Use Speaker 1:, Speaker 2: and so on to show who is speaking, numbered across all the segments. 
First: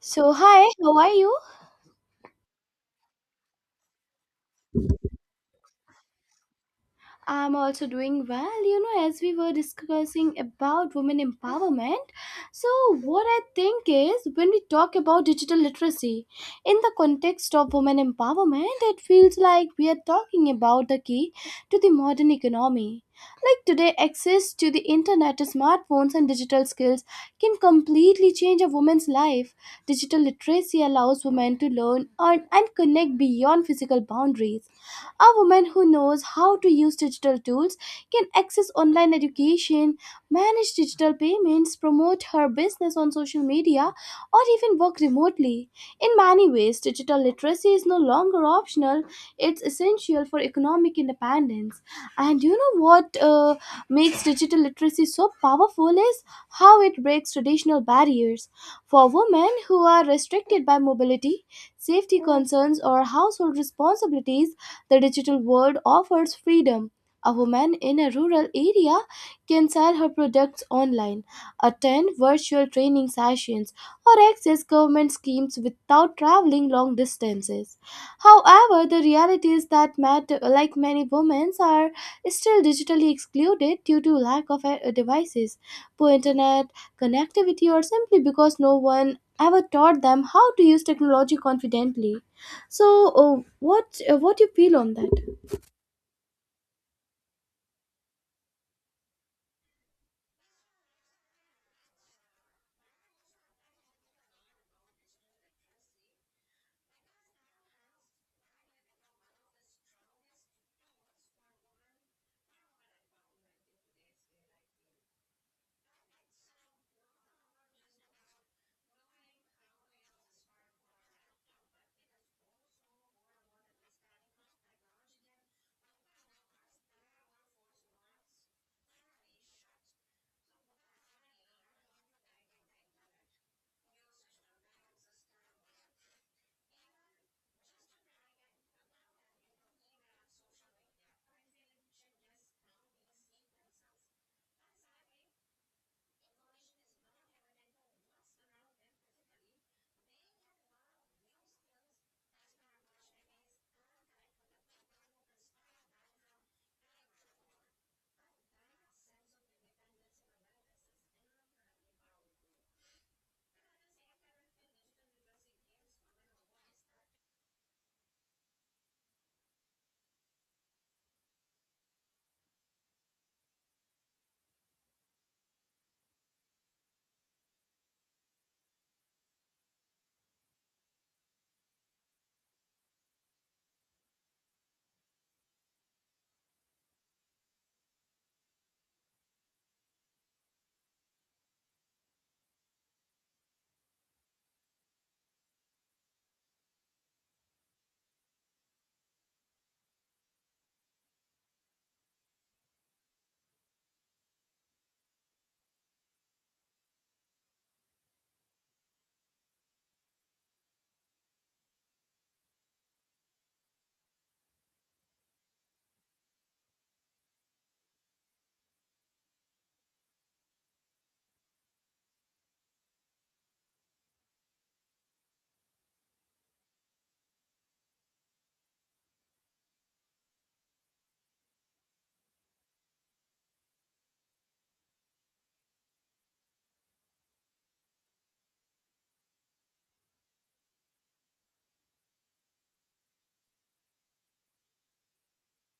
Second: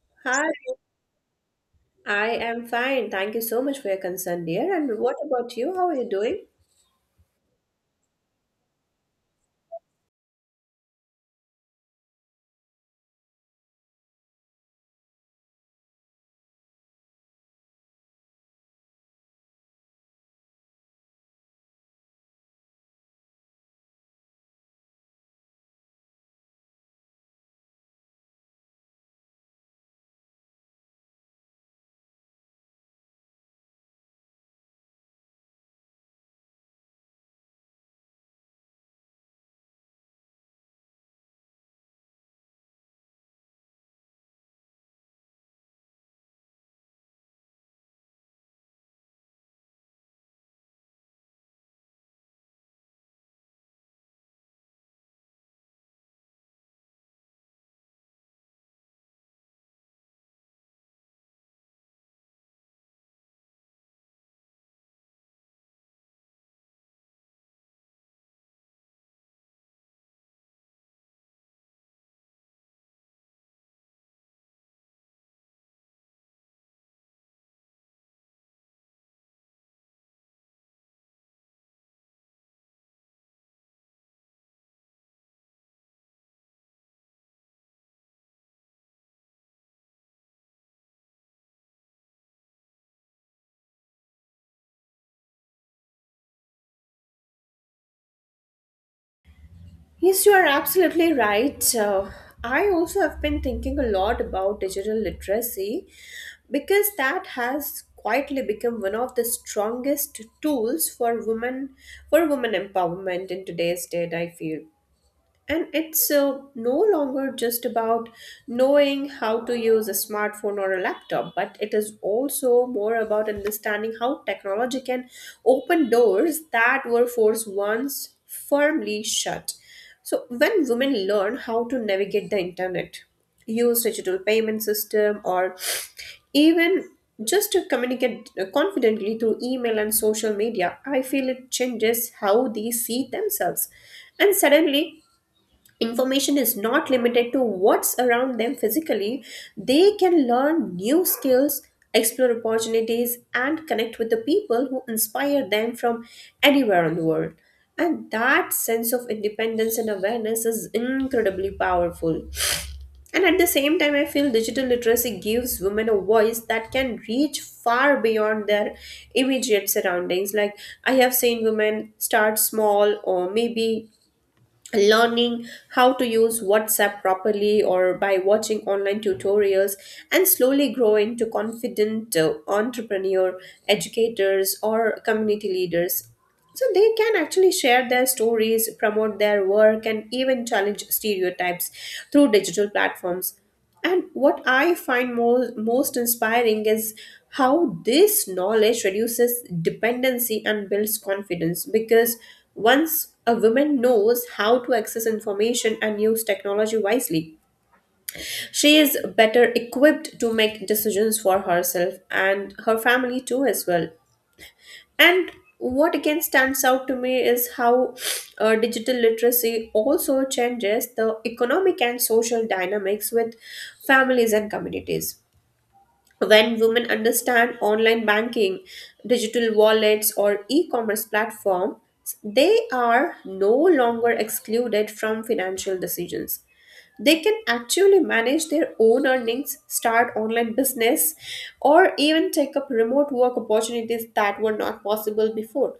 Speaker 1: So,
Speaker 2: Hi,
Speaker 1: hi, how are you?
Speaker 2: I am fine. Thank you so much for your concern, dear. And what about you? How are you doing?
Speaker 1: I'm also doing well. You know, as we were discussing about women empowerment, so what I think is when we talk about digital literacy in the context of women empowerment, it feels like we are talking about the key to the modern economy. Like today, access to the internet, smartphones, and digital skills can completely change a woman's life. Digital literacy allows women to learn, earn, and connect beyond physical boundaries. A woman who knows how to use digital tools can access online education, manage digital payments, promote her business on social media, or even work remotely. In many ways, digital literacy is no longer optional, it's essential for economic independence. And you know what makes digital literacy so powerful is how it breaks traditional barriers. For women who are restricted by mobility, safety concerns, or household responsibilities, the digital world offers freedom. A woman in a rural area can sell her products online, attend virtual training sessions, or access government schemes without traveling long distances. However, the reality is that matter, like many women are still digitally excluded due to lack of devices, poor internet connectivity, or simply because no one ever taught them how to use technology confidently. So, what you feel on that?
Speaker 2: Yes, you are absolutely right. I also have been thinking a lot about digital literacy because that has quietly become one of the strongest tools for women empowerment in today's date, I feel. And it's no longer just about knowing how to use a smartphone or a laptop, but it is also more about understanding how technology can open doors that were forced once firmly shut. So, when women learn how to navigate the internet, use digital payment system, or even just to communicate confidently through email and social media, I feel it changes how they see themselves. And suddenly, information is not limited to what's around them physically, they can learn new skills, explore opportunities, and connect with the people who inspire them from anywhere in the world. And that sense of independence and awareness is incredibly powerful. And at the same time, I feel digital literacy gives women a voice that can reach far beyond their immediate surroundings. Like, I have seen women start small or maybe learning how to use WhatsApp properly or by watching online tutorials and slowly grow into confident entrepreneur, educators or community leaders. So they can actually share their stories, promote their work, and even challenge stereotypes through digital platforms. And what I find most inspiring is how this knowledge reduces dependency and builds confidence because once a woman knows how to access information and use technology wisely, she is better equipped to make decisions for herself and her family too, as well. And what again stands out to me is how digital literacy also changes the economic and social dynamics with families and communities. When women understand online banking, digital wallets, or e commerce platforms, they are no longer excluded from financial decisions. They can actually manage their own earnings, start online business, or even take up remote work opportunities that were not possible before.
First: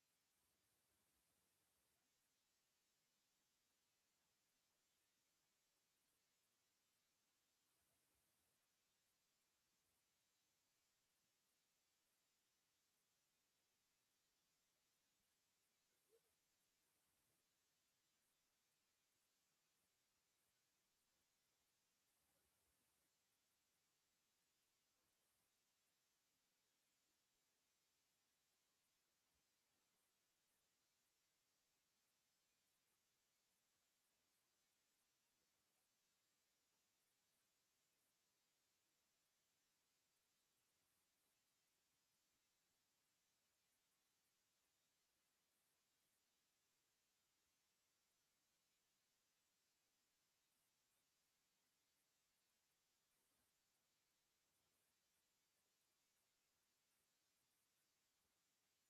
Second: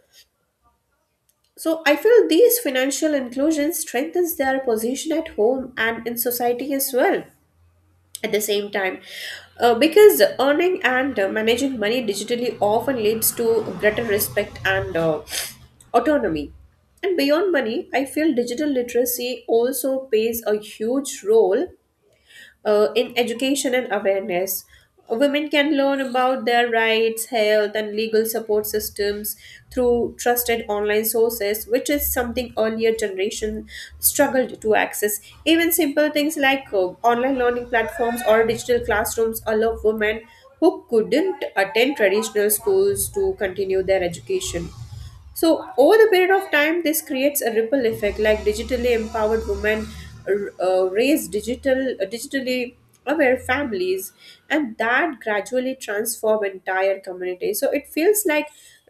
Speaker 2: So I feel these financial inclusions strengthens their position at home and in society as well. At the same time, because earning and managing money digitally often leads to greater respect and autonomy. And beyond money, I feel digital literacy also plays a huge role in education and awareness. Women can learn about their rights, health, and legal support systems through trusted online sources, which is something earlier generation struggled to access. Even simple things like online learning platforms or digital classrooms allow women who couldn't attend traditional schools to continue their education. So, over the period of time, this creates a ripple effect like digitally empowered women raise digitally aware families, and that gradually transform entire community. So, it feels like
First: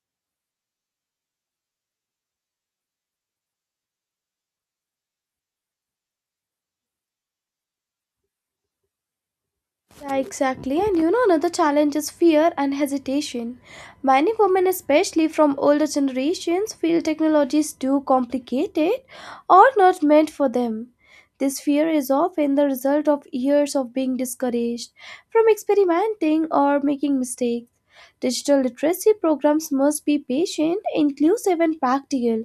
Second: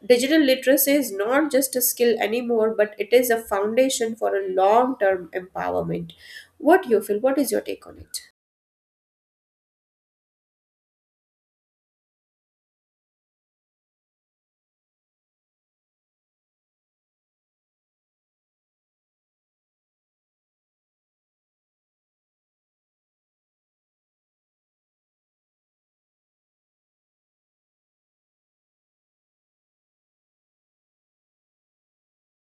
Speaker 2: digital literacy is not just a skill anymore, but it is a foundation for a long term empowerment. What do you feel? What is your take on it?
Speaker 1: Yeah, exactly. And you know, another challenge is fear and hesitation. Many women, especially from older generations, feel technology is too complicated or not meant for them. This fear is often the result of years of being discouraged from experimenting or making mistakes. Digital literacy programs must be patient, inclusive, and practical,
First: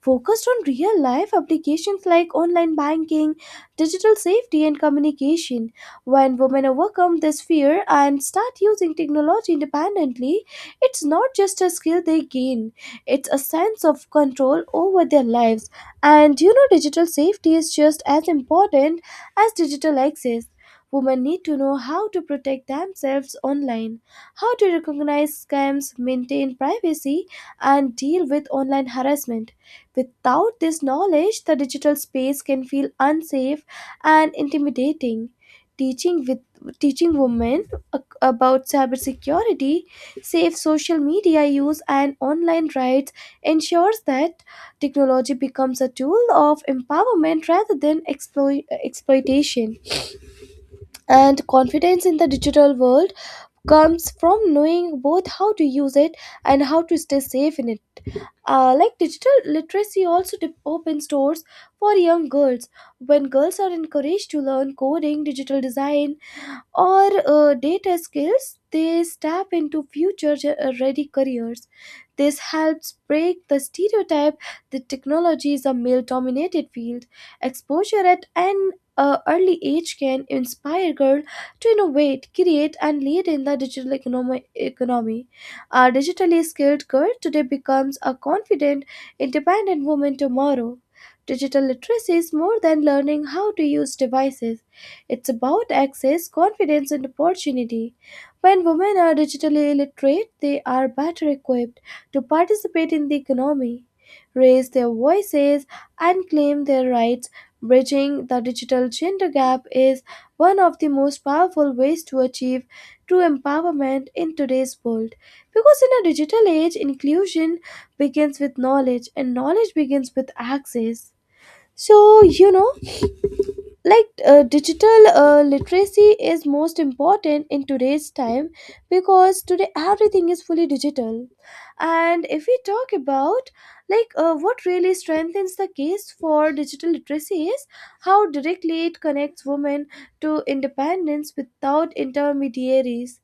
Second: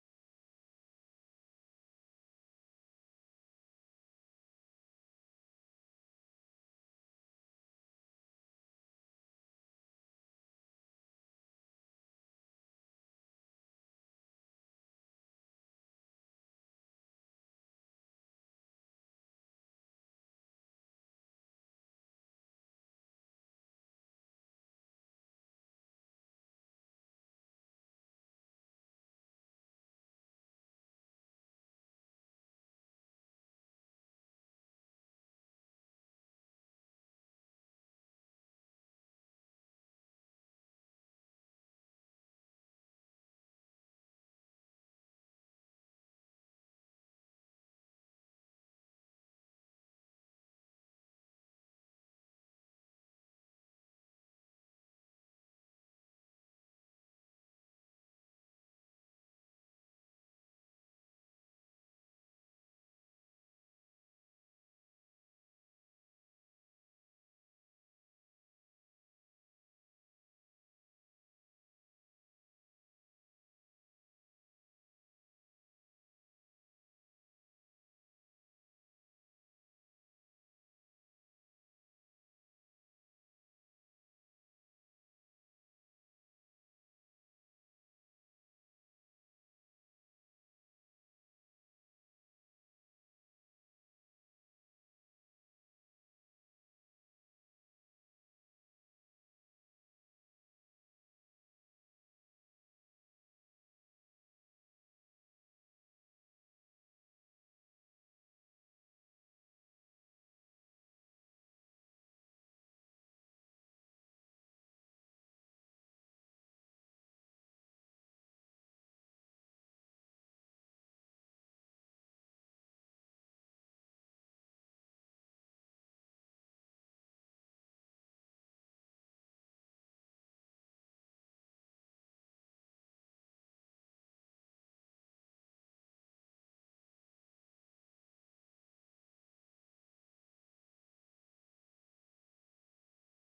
Speaker 1: focused on real life applications like online banking, digital safety, and communication. When women overcome this fear and start using technology independently, it's not just a skill they gain, it's a sense of control over their lives. And you know, digital safety is just as important as digital access. Women need to know how to protect themselves online, how to recognize scams, maintain privacy, and deal with online harassment. Without this knowledge, the digital space can feel unsafe and intimidating. Teaching women about cybersecurity, safe social media use, and online rights ensures that technology becomes a tool of empowerment rather than exploitation. And confidence in the digital world comes from knowing both how to use it and how to stay safe in it. Like digital literacy also opens doors for young girls. When girls are encouraged to learn coding, digital design, or data skills, they step into future ready careers. This helps break the stereotype that technology is a male dominated field. Exposure at an early age can inspire girls to innovate, create, and lead in the digital economy. A digitally skilled girl today becomes a confident, independent woman tomorrow. Digital literacy is more than learning how to use devices. It's about access, confidence, and opportunity. When women are digitally literate, they are better equipped to participate in the economy, raise their voices, and claim their rights. Bridging the digital gender gap is one of the most powerful ways to achieve true empowerment in today's world. Because in a digital age, inclusion begins with knowledge, and knowledge begins with access. So, you know, like digital literacy is most important in today's time because today everything is fully digital, and if we talk about, what really strengthens the case for digital literacy is how directly it connects women to independence without intermediaries.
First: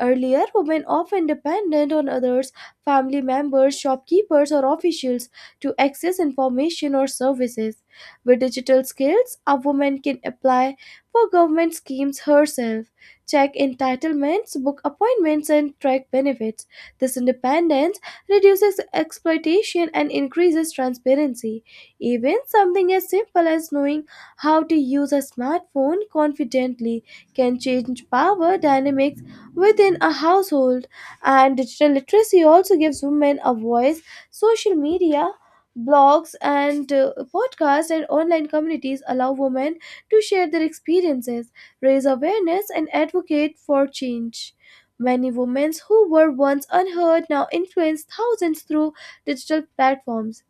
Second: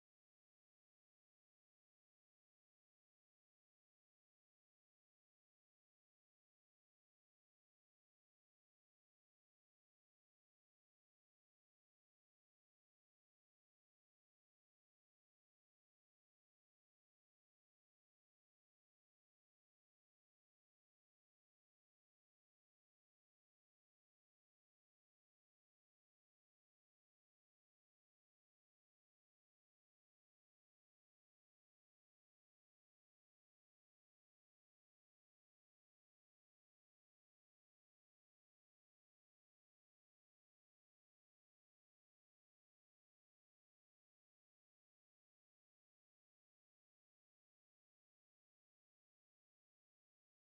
Speaker 1: Earlier, women often depended on others, family members, shopkeepers, or officials to access information or services. With digital skills, a woman can apply for government schemes herself, check entitlements, book appointments, and track benefits. This independence reduces exploitation and increases transparency. Even something as simple as knowing how to use a smartphone confidently can change power dynamics within a household. And digital literacy also gives women a voice. Social media, blogs, and podcasts and online communities allow women to share their experiences, raise awareness, and advocate for change. Many women who were once unheard now influence thousands through digital platforms.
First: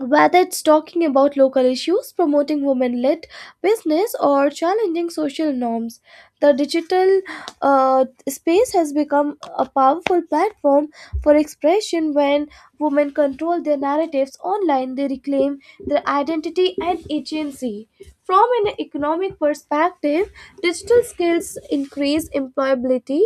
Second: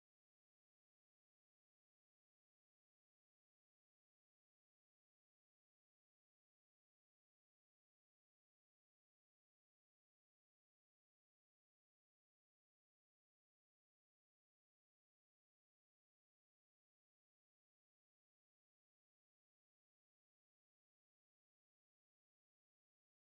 Speaker 1: Whether it's talking about local issues, promoting women led business, or challenging social norms, the digital space has become a powerful platform for expression. When women control their narratives online, they reclaim their identity and agency. From an economic perspective, digital skills increase employability.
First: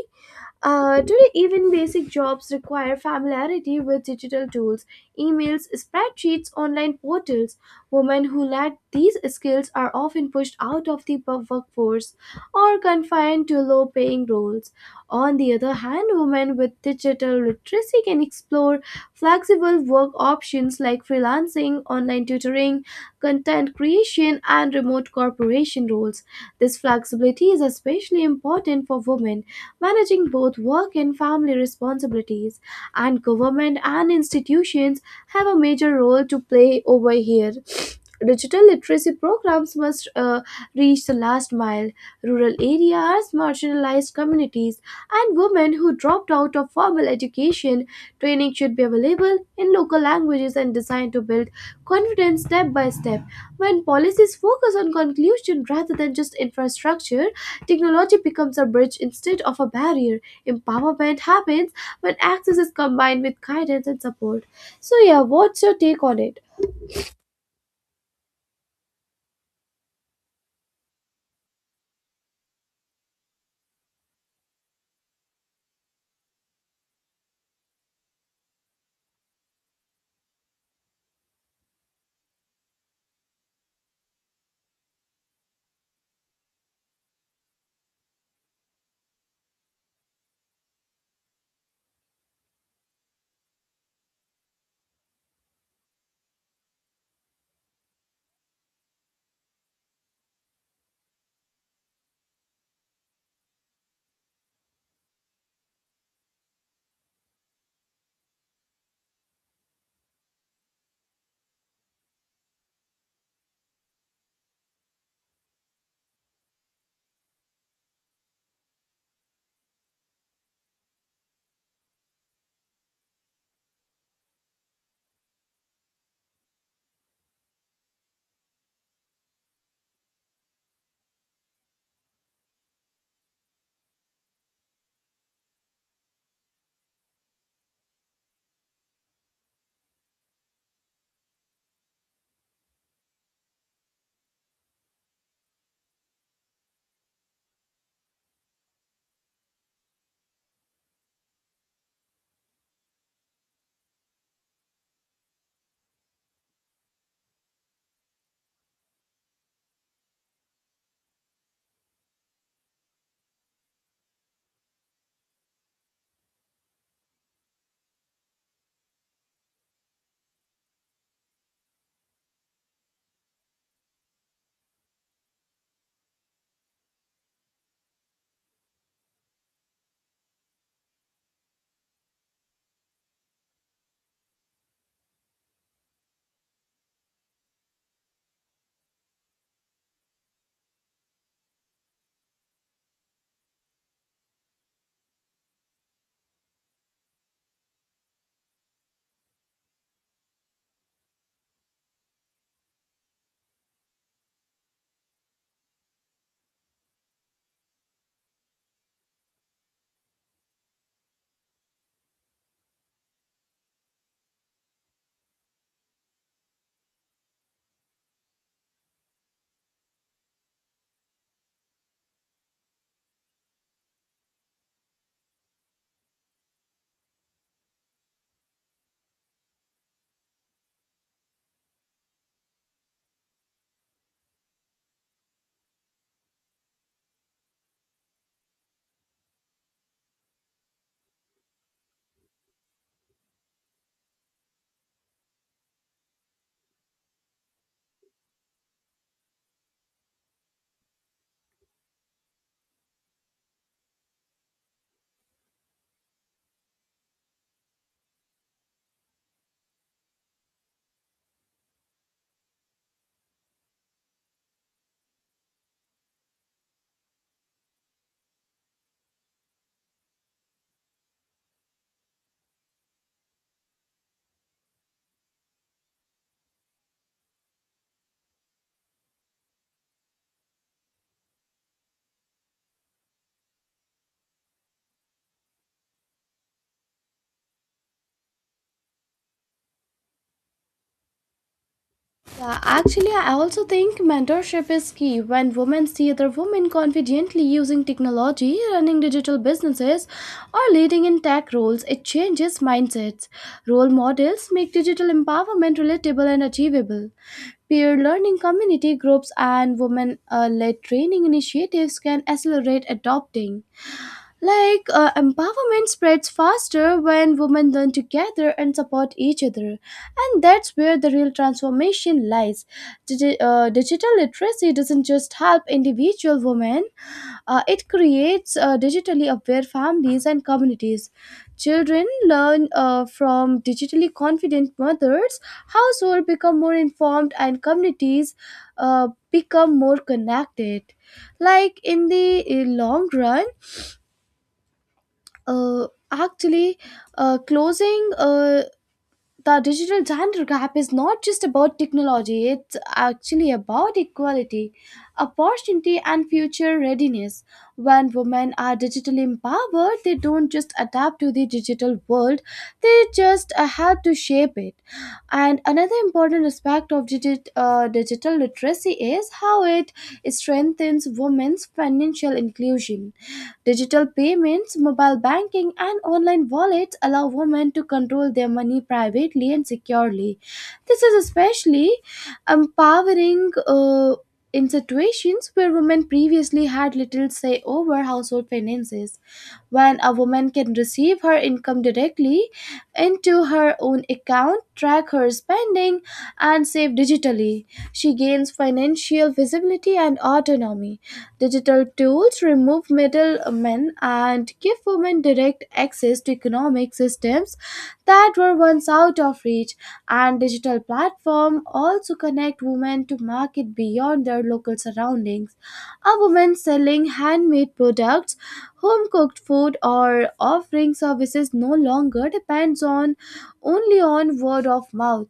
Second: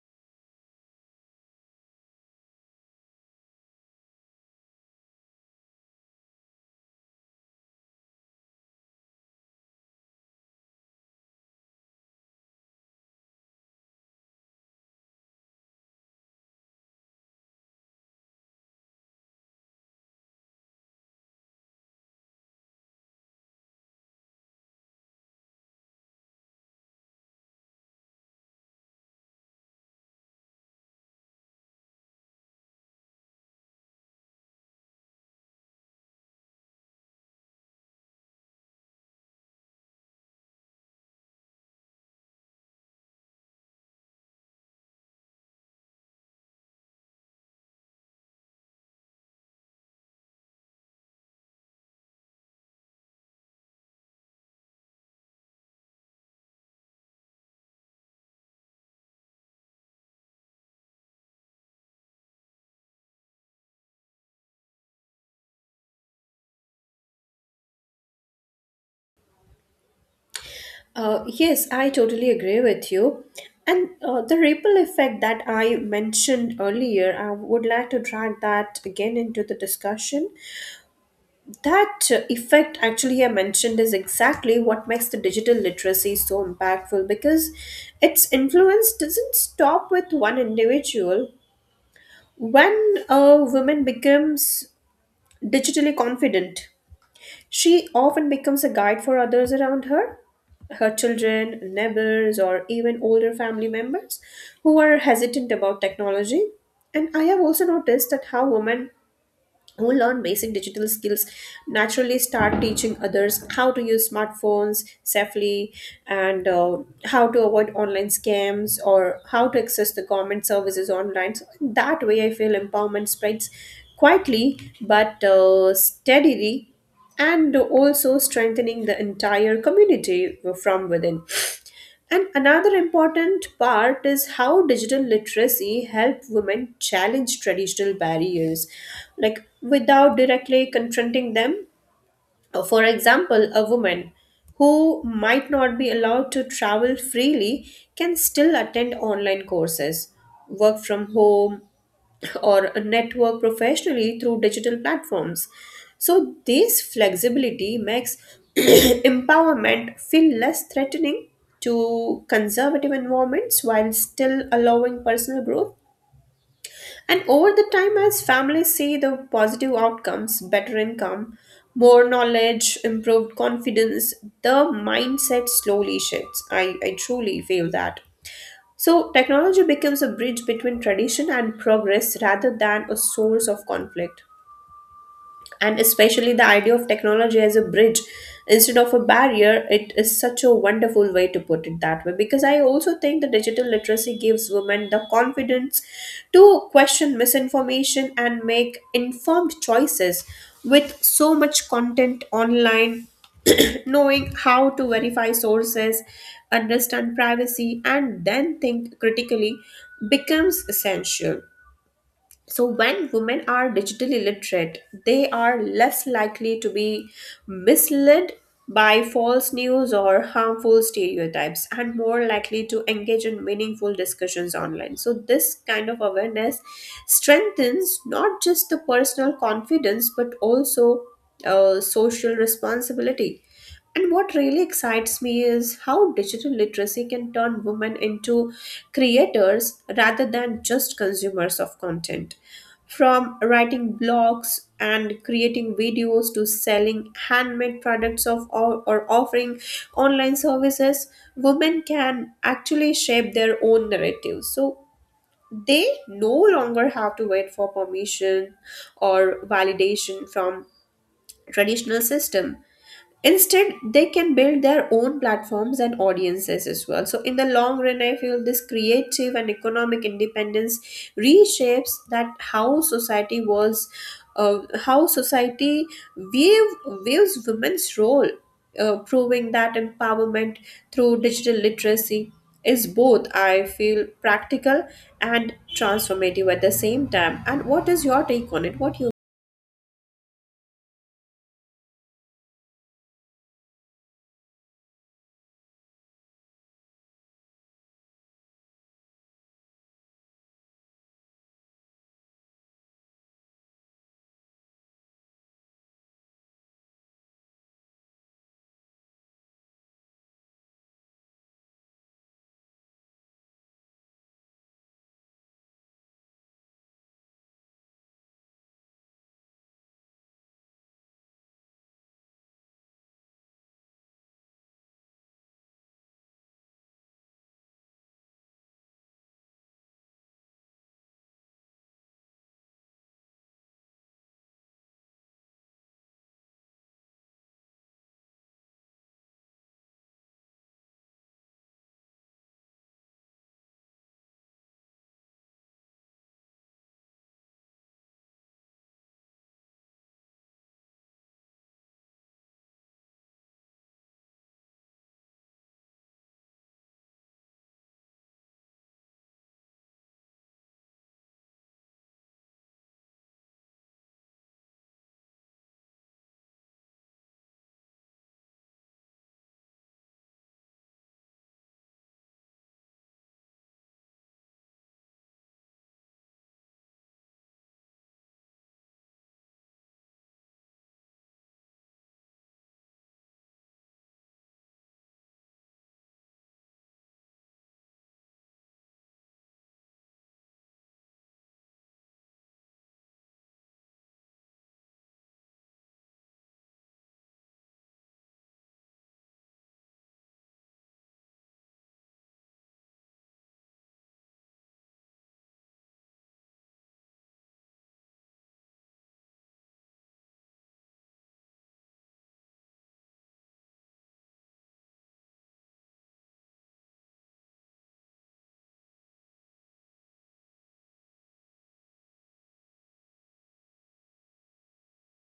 Speaker 1: Today, even basic jobs require familiarity with digital tools, emails, spreadsheets, online portals. Women who lack these skills are often pushed out of the workforce or confined to low paying roles. On the other hand, women with digital literacy can explore flexible work options like freelancing, online tutoring, content creation, and remote corporation roles. This flexibility is especially important for women managing both work and family responsibilities, and government and institutions have a major role to play over here. Digital literacy programs must reach the last mile, rural areas, marginalized communities, and women who dropped out of formal education. Training should be available in local languages and designed to build confidence step by step. When policies focus on conclusion rather than just infrastructure, technology becomes a bridge instead of a barrier. Empowerment happens when access is combined with guidance and support. So, yeah, what's your take on it?
Speaker 2: Yes, I totally agree with you. And the ripple effect that I mentioned earlier, I would like to drag that again into the discussion. That effect, actually, I mentioned is exactly what makes the digital literacy so impactful because its influence doesn't stop with one individual. When a woman becomes digitally confident, she often becomes a guide for others around her, her children, neighbors, or even older family members who are hesitant about technology. And I have also noticed that how women who learn basic digital skills naturally start teaching others how to use smartphones safely and how to avoid online scams or how to access the government services online, so that way I feel empowerment spreads quietly but steadily, and also strengthening the entire community from within. And another important part is how digital literacy help women challenge traditional barriers, like without directly confronting them. For example, a woman who might not be allowed to travel freely can still attend online courses, work from home, or network professionally through digital platforms. So, this flexibility makes empowerment feel less threatening to conservative environments while still allowing personal growth. And over the time, as families see the positive outcomes, better income, more knowledge, improved confidence, the mindset slowly shifts. I truly feel that. So, technology becomes a bridge between tradition and progress rather than a source of conflict, and especially the idea of technology as a bridge instead of a barrier, it is such a wonderful way to put it that way, because I also think the digital literacy gives women the confidence to question misinformation and make informed choices. With so much content online, knowing how to verify sources, understand privacy, and then think critically becomes essential. So, when women are digitally literate, they are less likely to be misled by false news or harmful stereotypes, and more likely to engage in meaningful discussions online. So, this kind of awareness strengthens not just the personal confidence but also social responsibility. And what really excites me is how digital literacy can turn women into creators rather than just consumers of content. From writing blogs and creating videos to selling handmade products or offering online services, women can actually shape their own narratives. So they no longer have to wait for permission or validation from traditional system. Instead, they can build their own platforms and audiences as well. So, in the long run, I feel this creative and economic independence reshapes that how uh, society view, views women's role, proving that empowerment through digital literacy is both, I feel, practical and transformative at the same time. And what is your take on it? What you
Speaker 1: Yeah, actually, I also think mentorship is key. When women see other women confidently using technology, running digital businesses, or leading in tech roles, it changes mindsets. Role models make digital empowerment relatable and achievable. Peer learning community groups and women led training initiatives can accelerate adopting. Like, empowerment spreads faster when women learn together and support each other. And that's where the real transformation lies. Digital literacy doesn't just help individual women, it creates digitally aware families and communities. Children learn from digitally confident mothers, households become more informed, and communities become more connected. Like, in the long run, actually closing the digital gender gap is not just about technology, it's actually about equality, opportunity, and future readiness. When women are digitally empowered, they don't just adapt to the digital world, they just help to shape it. And another important aspect of digital literacy is how it strengthens women's financial inclusion. Digital payments, mobile banking, and online wallets allow women to control their money privately and securely. This is especially empowering, in situations where women previously had little say over household finances. When a woman can receive her income directly into her own account, track her spending, and save digitally, she gains financial visibility and autonomy. Digital tools remove middlemen and give women direct access to economic systems that were once out of reach. And digital platforms also connect women to market beyond their local surroundings. A woman selling handmade products, home cooked food, or offering services no longer depends on only on word of mouth.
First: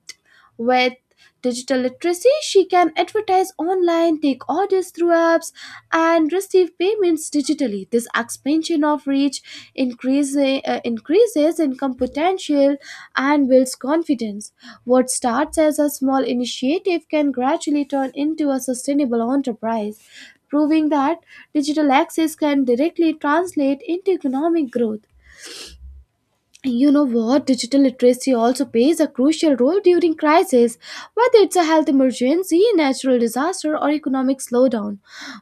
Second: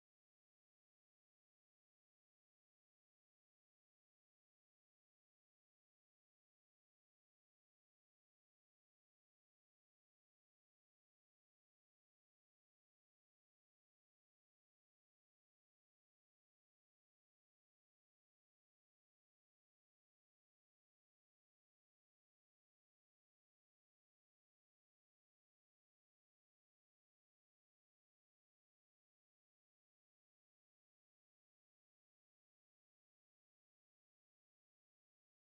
Speaker 1: With digital literacy, she can advertise online, take orders through apps, and receive payments digitally. This expansion of reach increases income potential and builds confidence. What starts as a small initiative can gradually turn into a sustainable enterprise, proving that digital access can directly translate into economic growth. You know what, digital literacy also plays a crucial role during crisis, whether it's a health emergency, natural disaster, or economic slowdown.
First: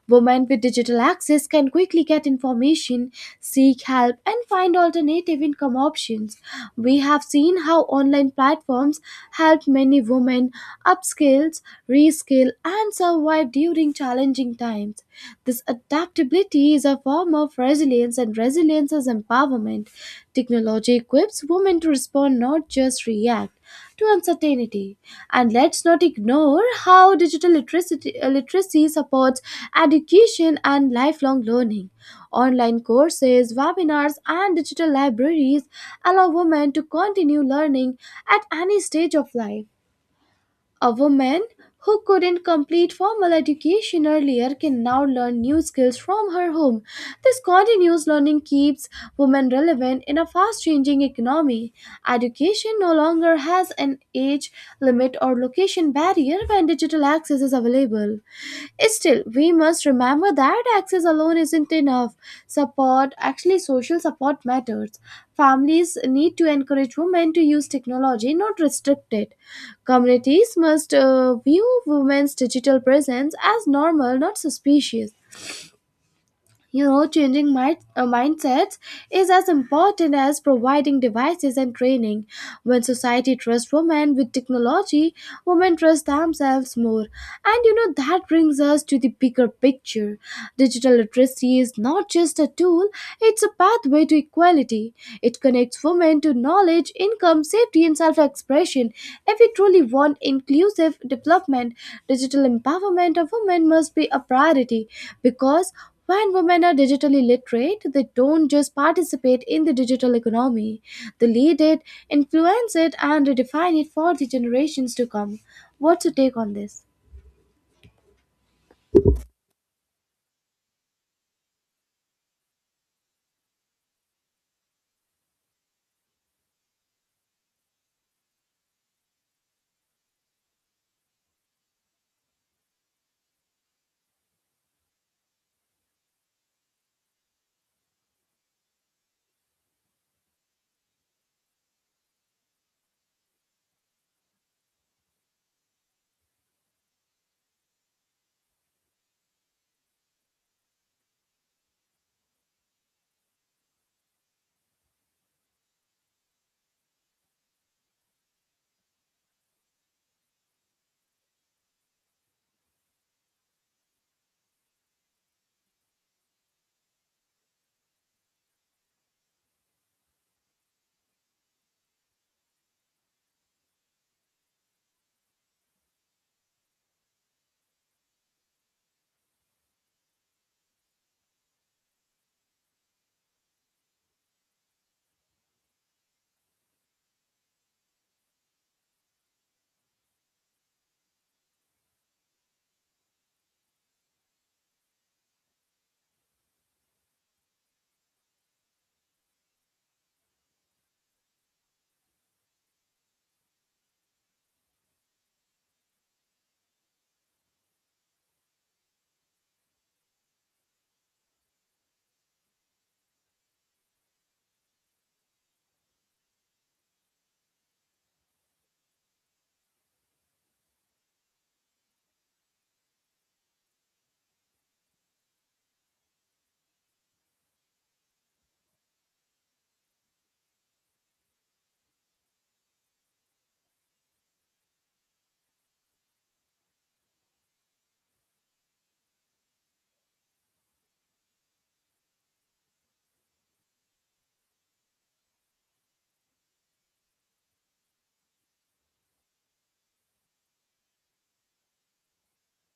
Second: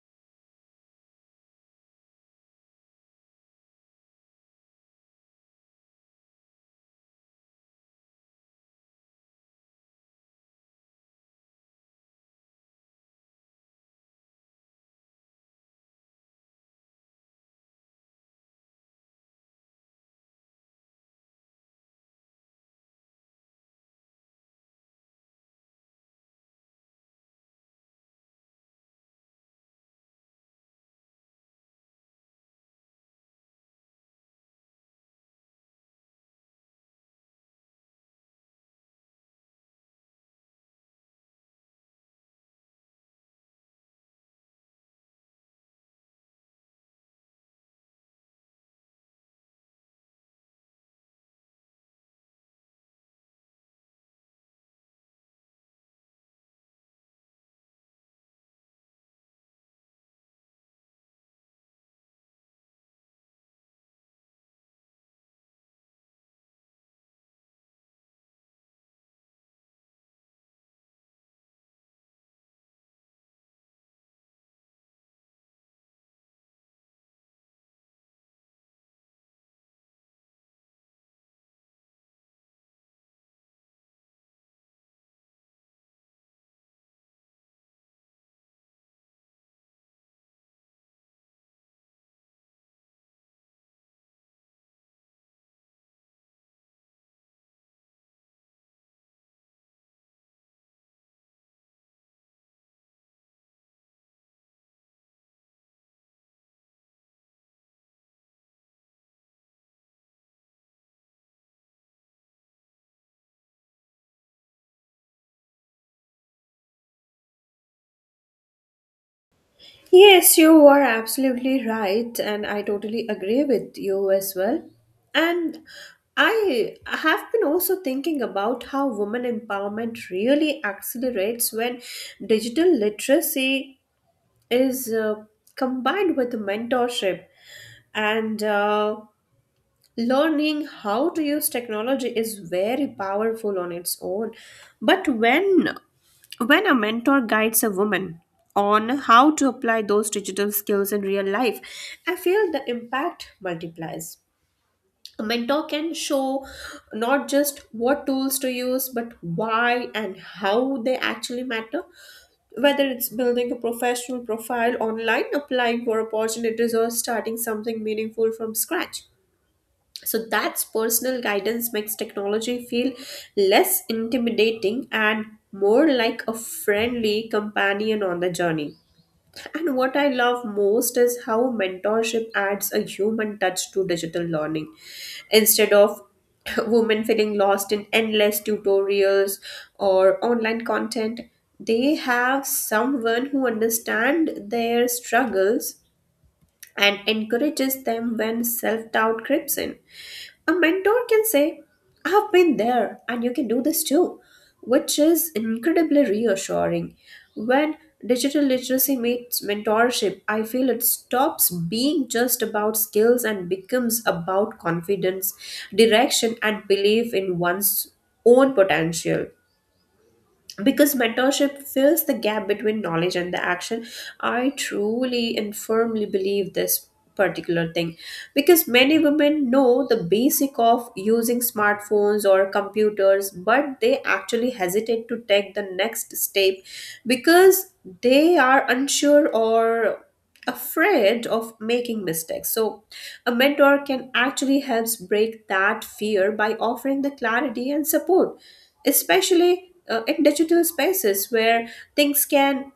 Speaker 1: Women with digital access can quickly get information, seek help, and find alternative income options. We have seen how online platforms helped many women upskill, reskill, and survive during challenging times. This adaptability is a form of resilience, and resilience is empowerment. Technology equips women to respond, not just react, to uncertainty. And let's not ignore how digital literacy supports education and lifelong learning. Online courses, webinars, and digital libraries allow women to continue learning at any stage of life. A woman who couldn't complete formal education earlier can now learn new skills from her home. This continuous learning keeps women relevant in a fast changing economy. Education no longer has an age limit or location barrier when digital access is available. Still, we must remember that access alone isn't enough. Support, actually, social support matters. Families need to encourage women to use technology, not restrict it. Communities must view women's digital presence as normal, not suspicious. You know, changing mindsets is as important as providing devices and training. When society trusts women with technology, women trust themselves more. And you know, that brings us to the bigger picture. Digital literacy is not just a tool, it's a pathway to equality. It connects women to knowledge, income, safety, and self-expression. If we truly want inclusive development, digital empowerment of women must be a priority, because when women are digitally literate, they don't just participate in the digital economy, they lead it, influence it, and redefine it for the generations to come. What's your take on this?
Speaker 2: Yes, you are absolutely right, and I totally agree with you as well. And I have been also thinking about how women empowerment really accelerates when digital literacy is combined with mentorship and learning how to use technology is very powerful on its own. But when a mentor guides a woman on how to apply those digital skills in real life, I feel the impact multiplies. A mentor can show not just what tools to use, but why and how they actually matter. Whether it's building a professional profile online, applying for opportunities, or starting something meaningful from scratch. So that's personal guidance makes technology feel less intimidating and more like a friendly companion on the journey. And what I love most is how mentorship adds a human touch to digital learning. Instead of women feeling lost in endless tutorials or online content, they have someone who understands their struggles and encourages them when self doubt creeps in. A mentor can say, I've been there and you can do this too, which is incredibly reassuring. When digital literacy meets mentorship, I feel it stops being just about skills and becomes about confidence, direction, and belief in one's own potential, because mentorship fills the gap between knowledge and the action. I truly and firmly believe this particular thing, because many women know the basic of using smartphones or computers but they actually hesitate to take the next step because they are unsure or afraid of making mistakes. So a mentor can actually helps break that fear by offering the clarity and support, especially in digital spaces where things can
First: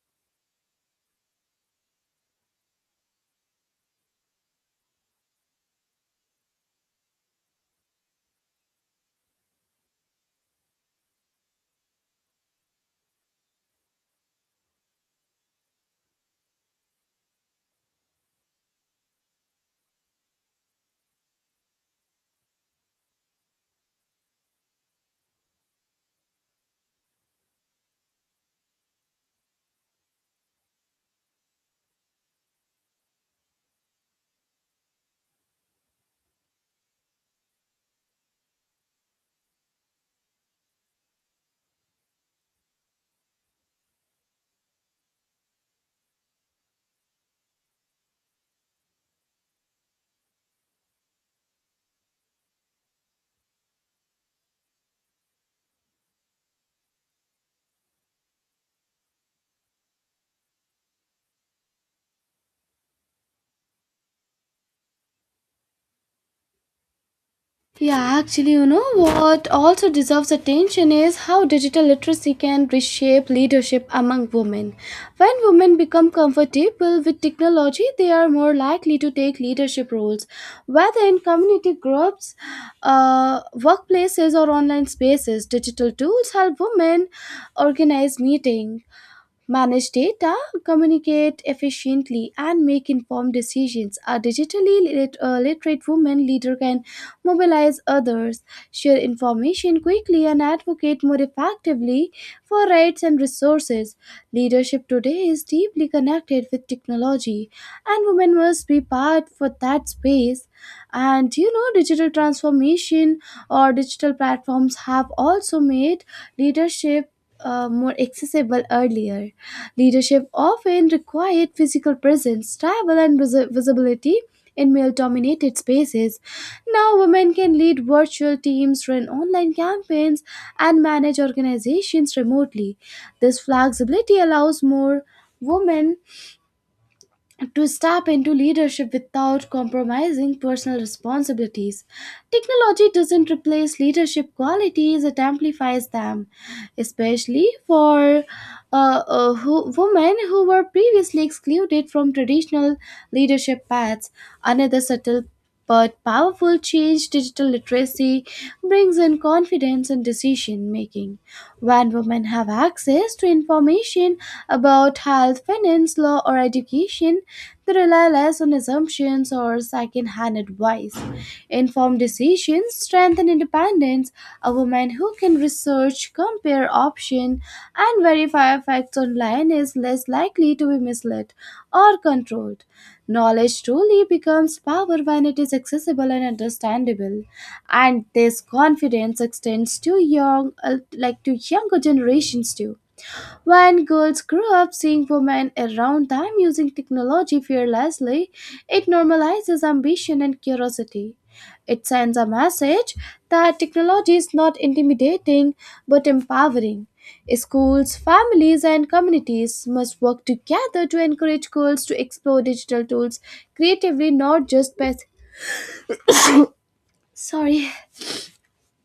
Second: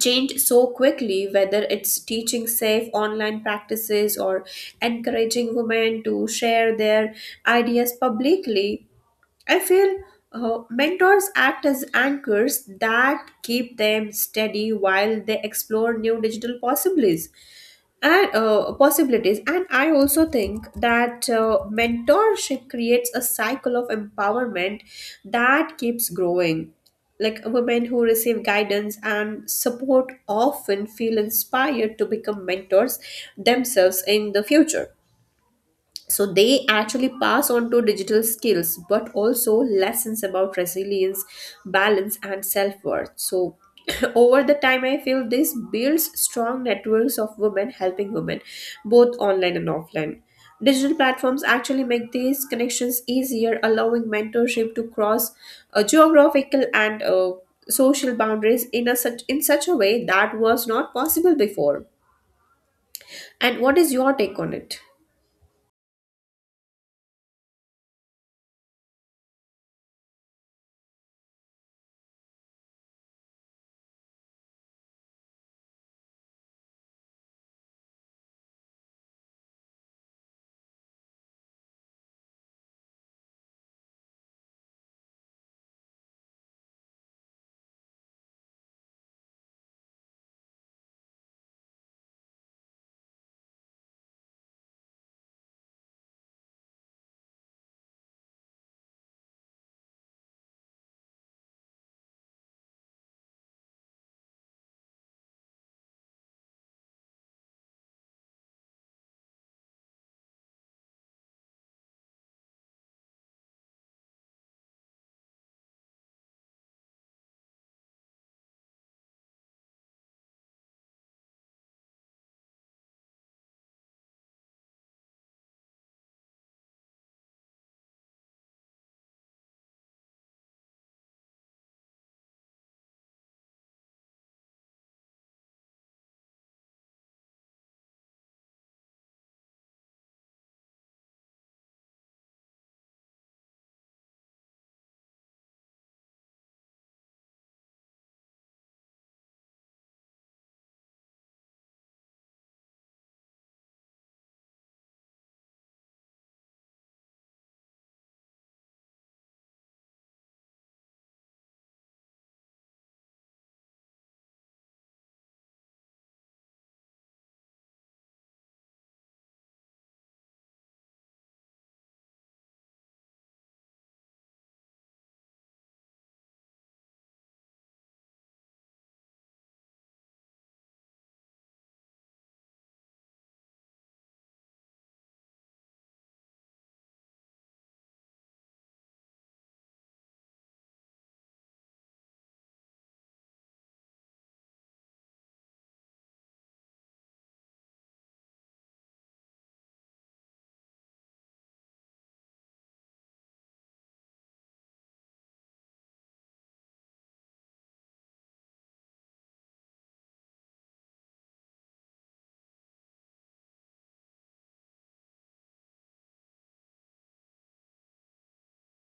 Speaker 2: change so quickly. Whether it's teaching safe online practices or encouraging women to share their ideas publicly, I feel mentors act as anchors that keep them steady while they explore new digital possibilities and I also think that mentorship creates a cycle of empowerment that keeps growing. Like, women who receive guidance and support often feel inspired to become mentors themselves in the future, so they actually pass on to digital skills but also lessons about resilience, balance and self-worth. So over the time I feel this builds strong networks of women helping women, both online and offline. Digital platforms actually make these connections easier, allowing mentorship to cross geographical and social boundaries in a such in such a way that was not possible before. And what is your take on it?
Speaker 1: Yeah, actually, you know what also deserves attention is how digital literacy can reshape leadership among women. When women become comfortable with technology, they are more likely to take leadership roles, whether in community groups, workplaces, or online spaces. Digital tools help women organize meetings manage data, communicate efficiently, and make informed decisions. A literate woman leader can mobilize others, share information quickly, and advocate more effectively for rights and resources. Leadership today is deeply connected with technology, and women must be part for that space. And you know, digital transformation or digital platforms have also made leadership more accessible earlier. Leadership often required physical presence, travel, and visibility in male dominated spaces. Now, women can lead virtual teams, run online campaigns, and manage organizations remotely. This flexibility allows more women to step into leadership without compromising personal responsibilities. Technology doesn't replace leadership qualities, it amplifies them, especially for women who were previously excluded from traditional leadership paths. Another subtle but powerful change digital literacy brings in confidence in decision making. When women have access to information about health, finance, law, or education, they rely less on assumptions or second hand advice. Informed decisions strengthen independence. A woman who can research, compare options, and verify facts online is less likely to be misled or controlled. Knowledge truly becomes power when it is accessible and understandable, and this confidence extends to younger generations too. When girls grow up seeing women around them using technology fearlessly, it normalizes ambition and curiosity. It sends a message that technology is not intimidating but empowering. Schools, families, and communities must work together to encourage girls to explore digital tools creatively, Sorry,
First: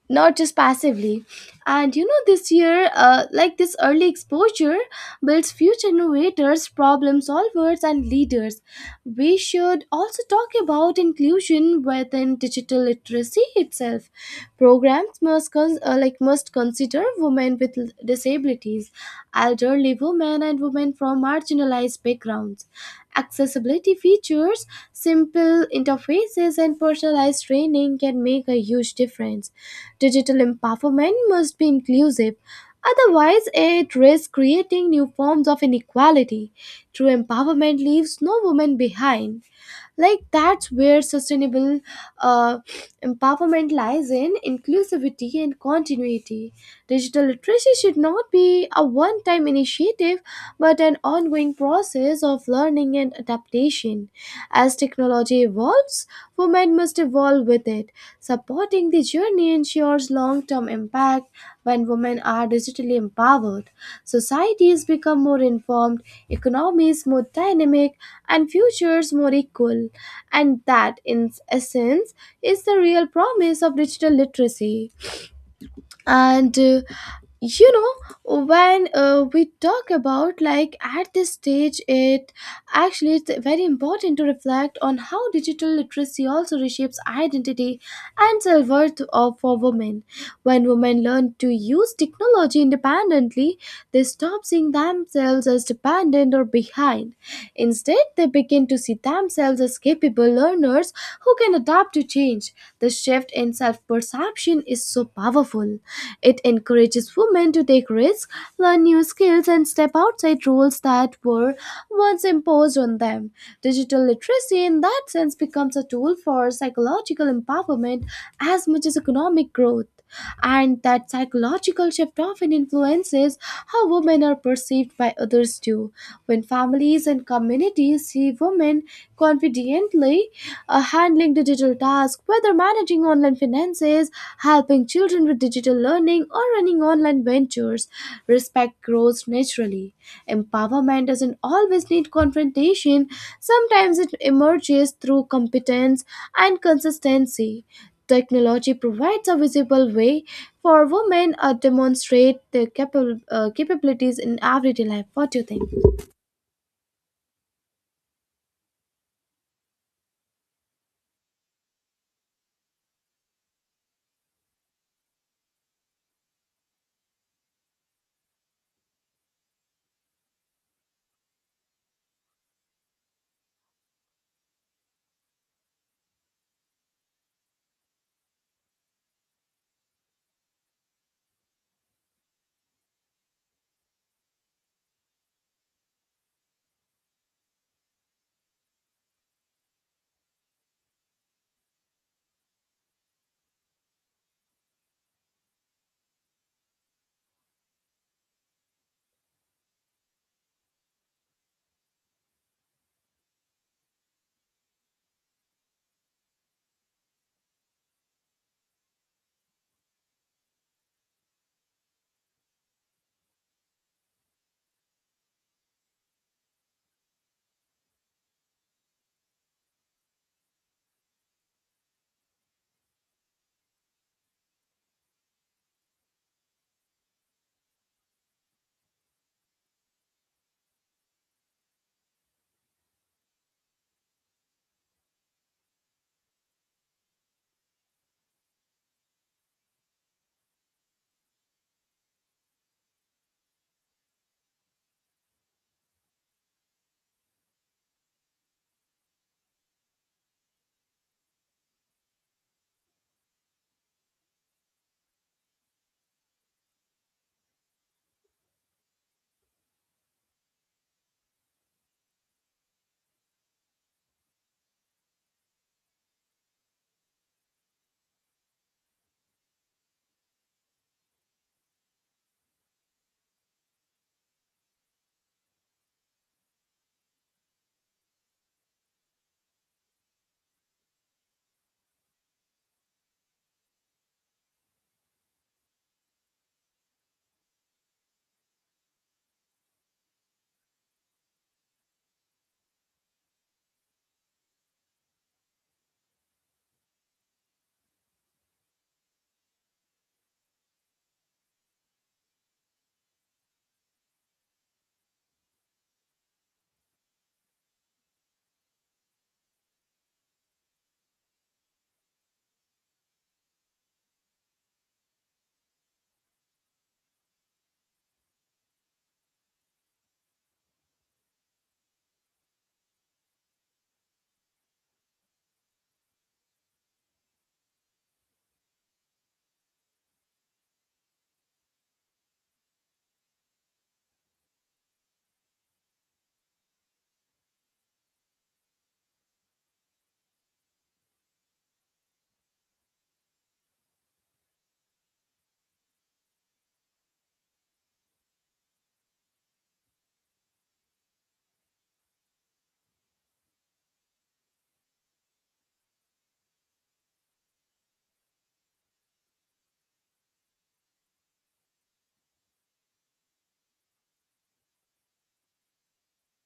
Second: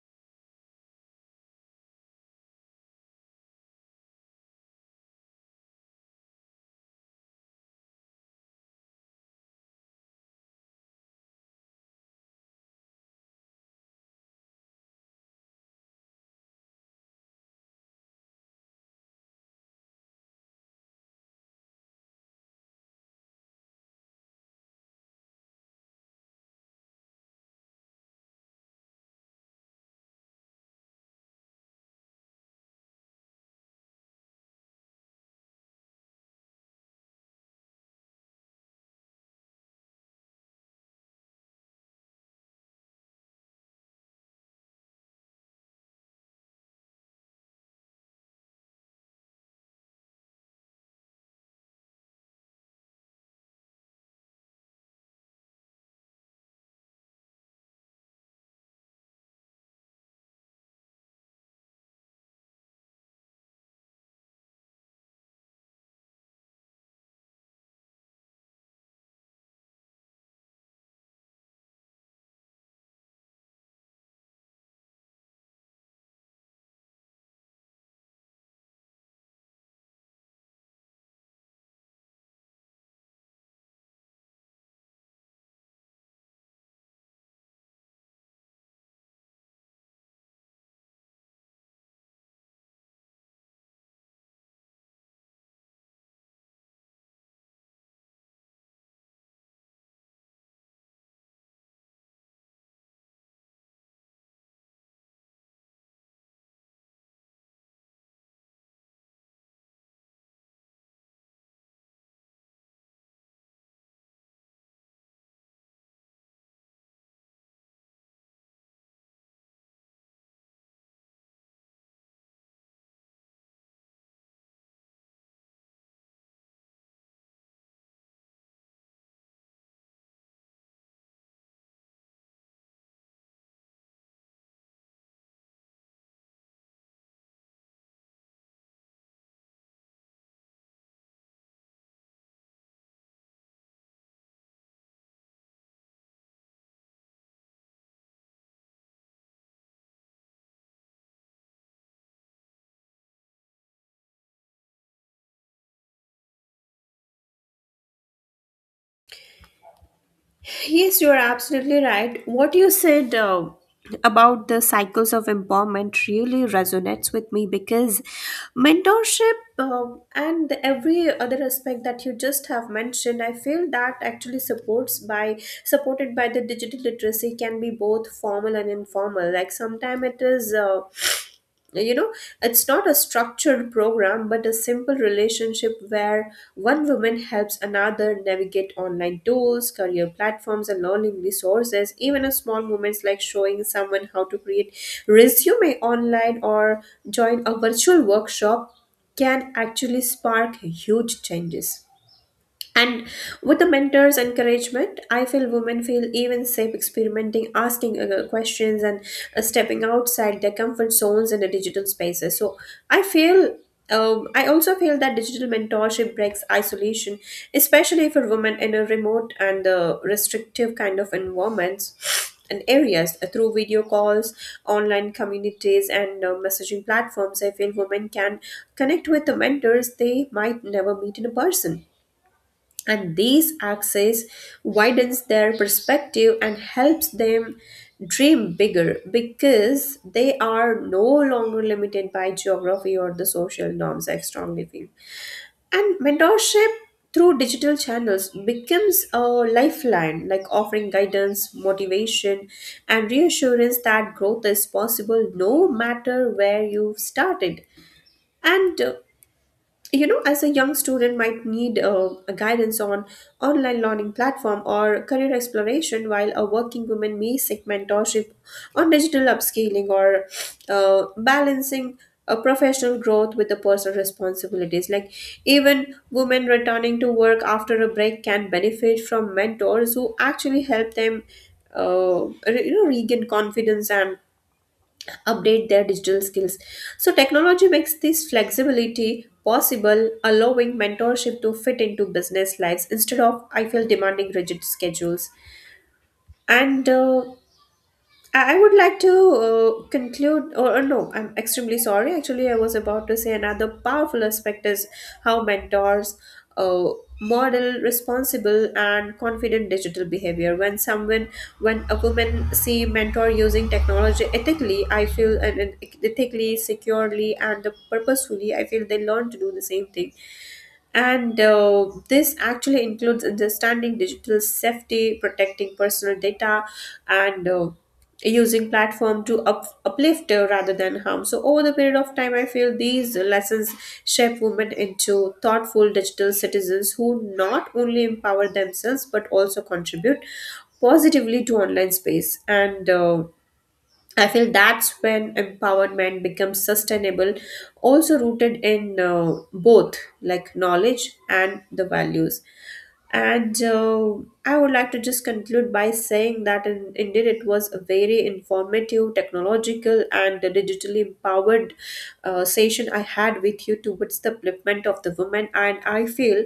Speaker 1: not just passively. And you know this year, this early exposure builds future innovators, problem solvers, and leaders. We should also talk about inclusion within digital literacy itself. Programs must consider women with disabilities, elderly women, and women from marginalized backgrounds. Accessibility features, simple interfaces, and personalized training can make a huge difference. Digital empowerment must be inclusive, otherwise, it risks creating new forms of inequality. True empowerment leaves no woman behind. Like, that's where sustainable uh, empowerment lies, in inclusivity and continuity. Digital literacy should not be a one time initiative but an ongoing process of learning and adaptation. As technology evolves, women must evolve people with it. Supporting the journey ensures long term impact when women are digitally empowered. Societies become more informed, economies more dynamic, and futures more equal. And that, in essence, is the real promise of digital literacy. And you know when we talk about, like, at this stage, it's very important to reflect on how digital literacy also reshapes identity and self-worth of for women. When women learn to use technology independently, they stop seeing themselves as dependent or behind. Instead, they begin to see themselves as capable learners who can adapt to change. The shift in self perception is so powerful. It encourages women to take risks, learn new skills, and step outside roles that were once imposed on them. Digital literacy, in that sense, becomes a tool for psychological empowerment as much as economic growth, and that psychological shift often influences how women are perceived by others too. When families and communities see women confidently handling digital tasks, whether managing online finances, helping children with digital learning, or running online ventures, respect grows naturally. Empowerment doesn't always need confrontation, sometimes it emerges through competence and consistency. Technology provides a visible way for women to demonstrate their capabilities in everyday life. What do you think?
Speaker 2: Yes, you are absolutely right. What you said about the cycles of empowerment really resonates with me, because mentorship and every other aspect that you just have mentioned, I feel that actually supports by supported by the digital literacy can be both formal and informal. Like sometimes it is. You know it's not a structured program but a simple relationship where one woman helps another navigate online tools, career platforms and learning resources. Even a small moments like showing someone how to create resume online or join a virtual workshop can actually spark huge changes. And with the mentor's encouragement, I feel women feel even safe experimenting, asking questions, and stepping outside their comfort zones in the digital spaces. So I feel. I also feel that digital mentorship breaks isolation, especially for women in a remote and restrictive kind of environments and areas, through video calls, online communities, and messaging platforms. I feel women can connect with the mentors they might never meet in a person, and these access widens their perspective and helps them dream bigger because they are no longer limited by geography or the social norms, I strongly feel. And mentorship through digital channels becomes a lifeline, like offering guidance, motivation and reassurance that growth is possible no matter where you've started. And as a young student might need a guidance on online learning platform or career exploration, while a working woman may seek mentorship on digital upscaling or balancing a professional growth with the personal responsibilities. Like, even women returning to work after a break can benefit from mentors who actually help them regain confidence and update their digital skills. So, technology makes this flexibility possible, allowing mentorship to fit into business lives instead of, I feel, demanding rigid schedules. And I would like to conclude, or no, I'm extremely sorry. Actually, I was about to say another powerful aspect is how mentors uh, model responsible and confident digital behavior. When a woman see mentor using technology ethically, I feel and ethically, securely, and purposefully, I feel they learn to do the same thing. And this actually includes understanding digital safety, protecting personal data, and using platform to uplift rather than harm. So over the period of time, I feel these lessons shape women into thoughtful digital citizens who not only empower themselves but also contribute positively to online space. And I feel that's when empowerment becomes sustainable, also rooted in both like knowledge and the values. And I would like to just conclude by saying that indeed it was a very informative, technological, and digitally empowered session I had with you towards the upliftment of the women. And I feel,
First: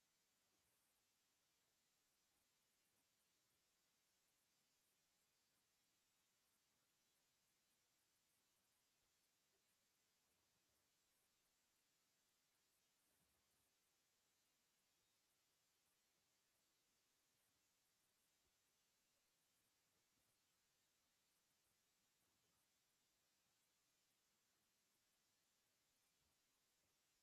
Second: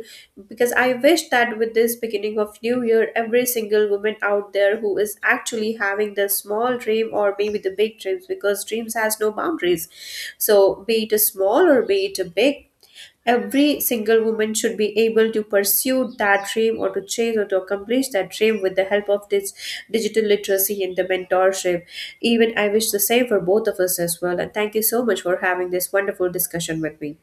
Speaker 2: because I wish that with this beginning of new year, every single woman out there who is actually having the small dream or maybe the big dreams, because dreams has no boundaries. So be it a small or be it a big. Every single woman should be able to pursue that dream or to chase or to accomplish that dream with the help of this digital literacy and the mentorship. Even I wish the same for both of us as well. And thank you so much for having this wonderful discussion with me.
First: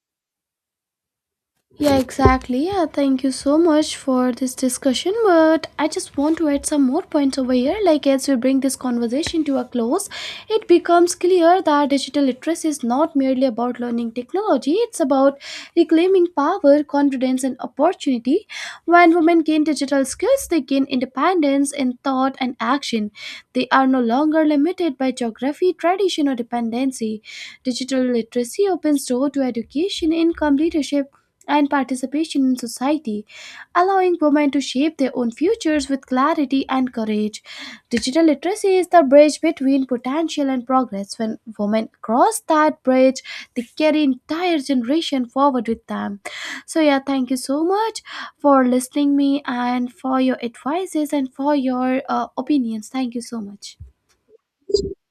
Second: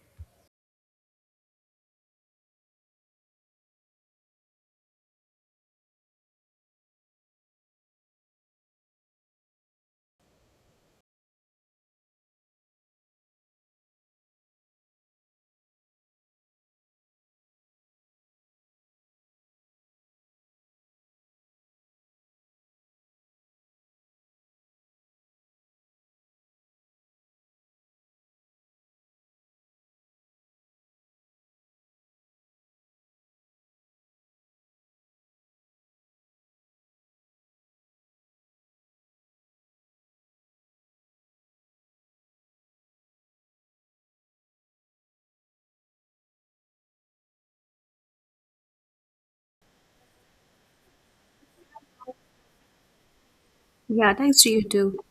Speaker 1: Yeah, exactly. Yeah, thank you so much for this discussion. But I just want to add some more points over here. Like, as we bring this conversation to a close, it becomes clear that digital literacy is not merely about learning technology, it's about reclaiming power, confidence, and opportunity. When women gain digital skills, they gain independence in thought and action. They are no longer limited by geography, tradition, or dependency. Digital literacy opens door to education, income, leadership, and participation in society, allowing women to shape their own futures with clarity and courage. Digital literacy is the bridge between potential and progress. When women cross that bridge, they carry entire generation forward with them. So yeah, thank you so much for listening me and for your advices and for your opinions. Thank you so much.
Speaker 2: Yeah, thanks to you too.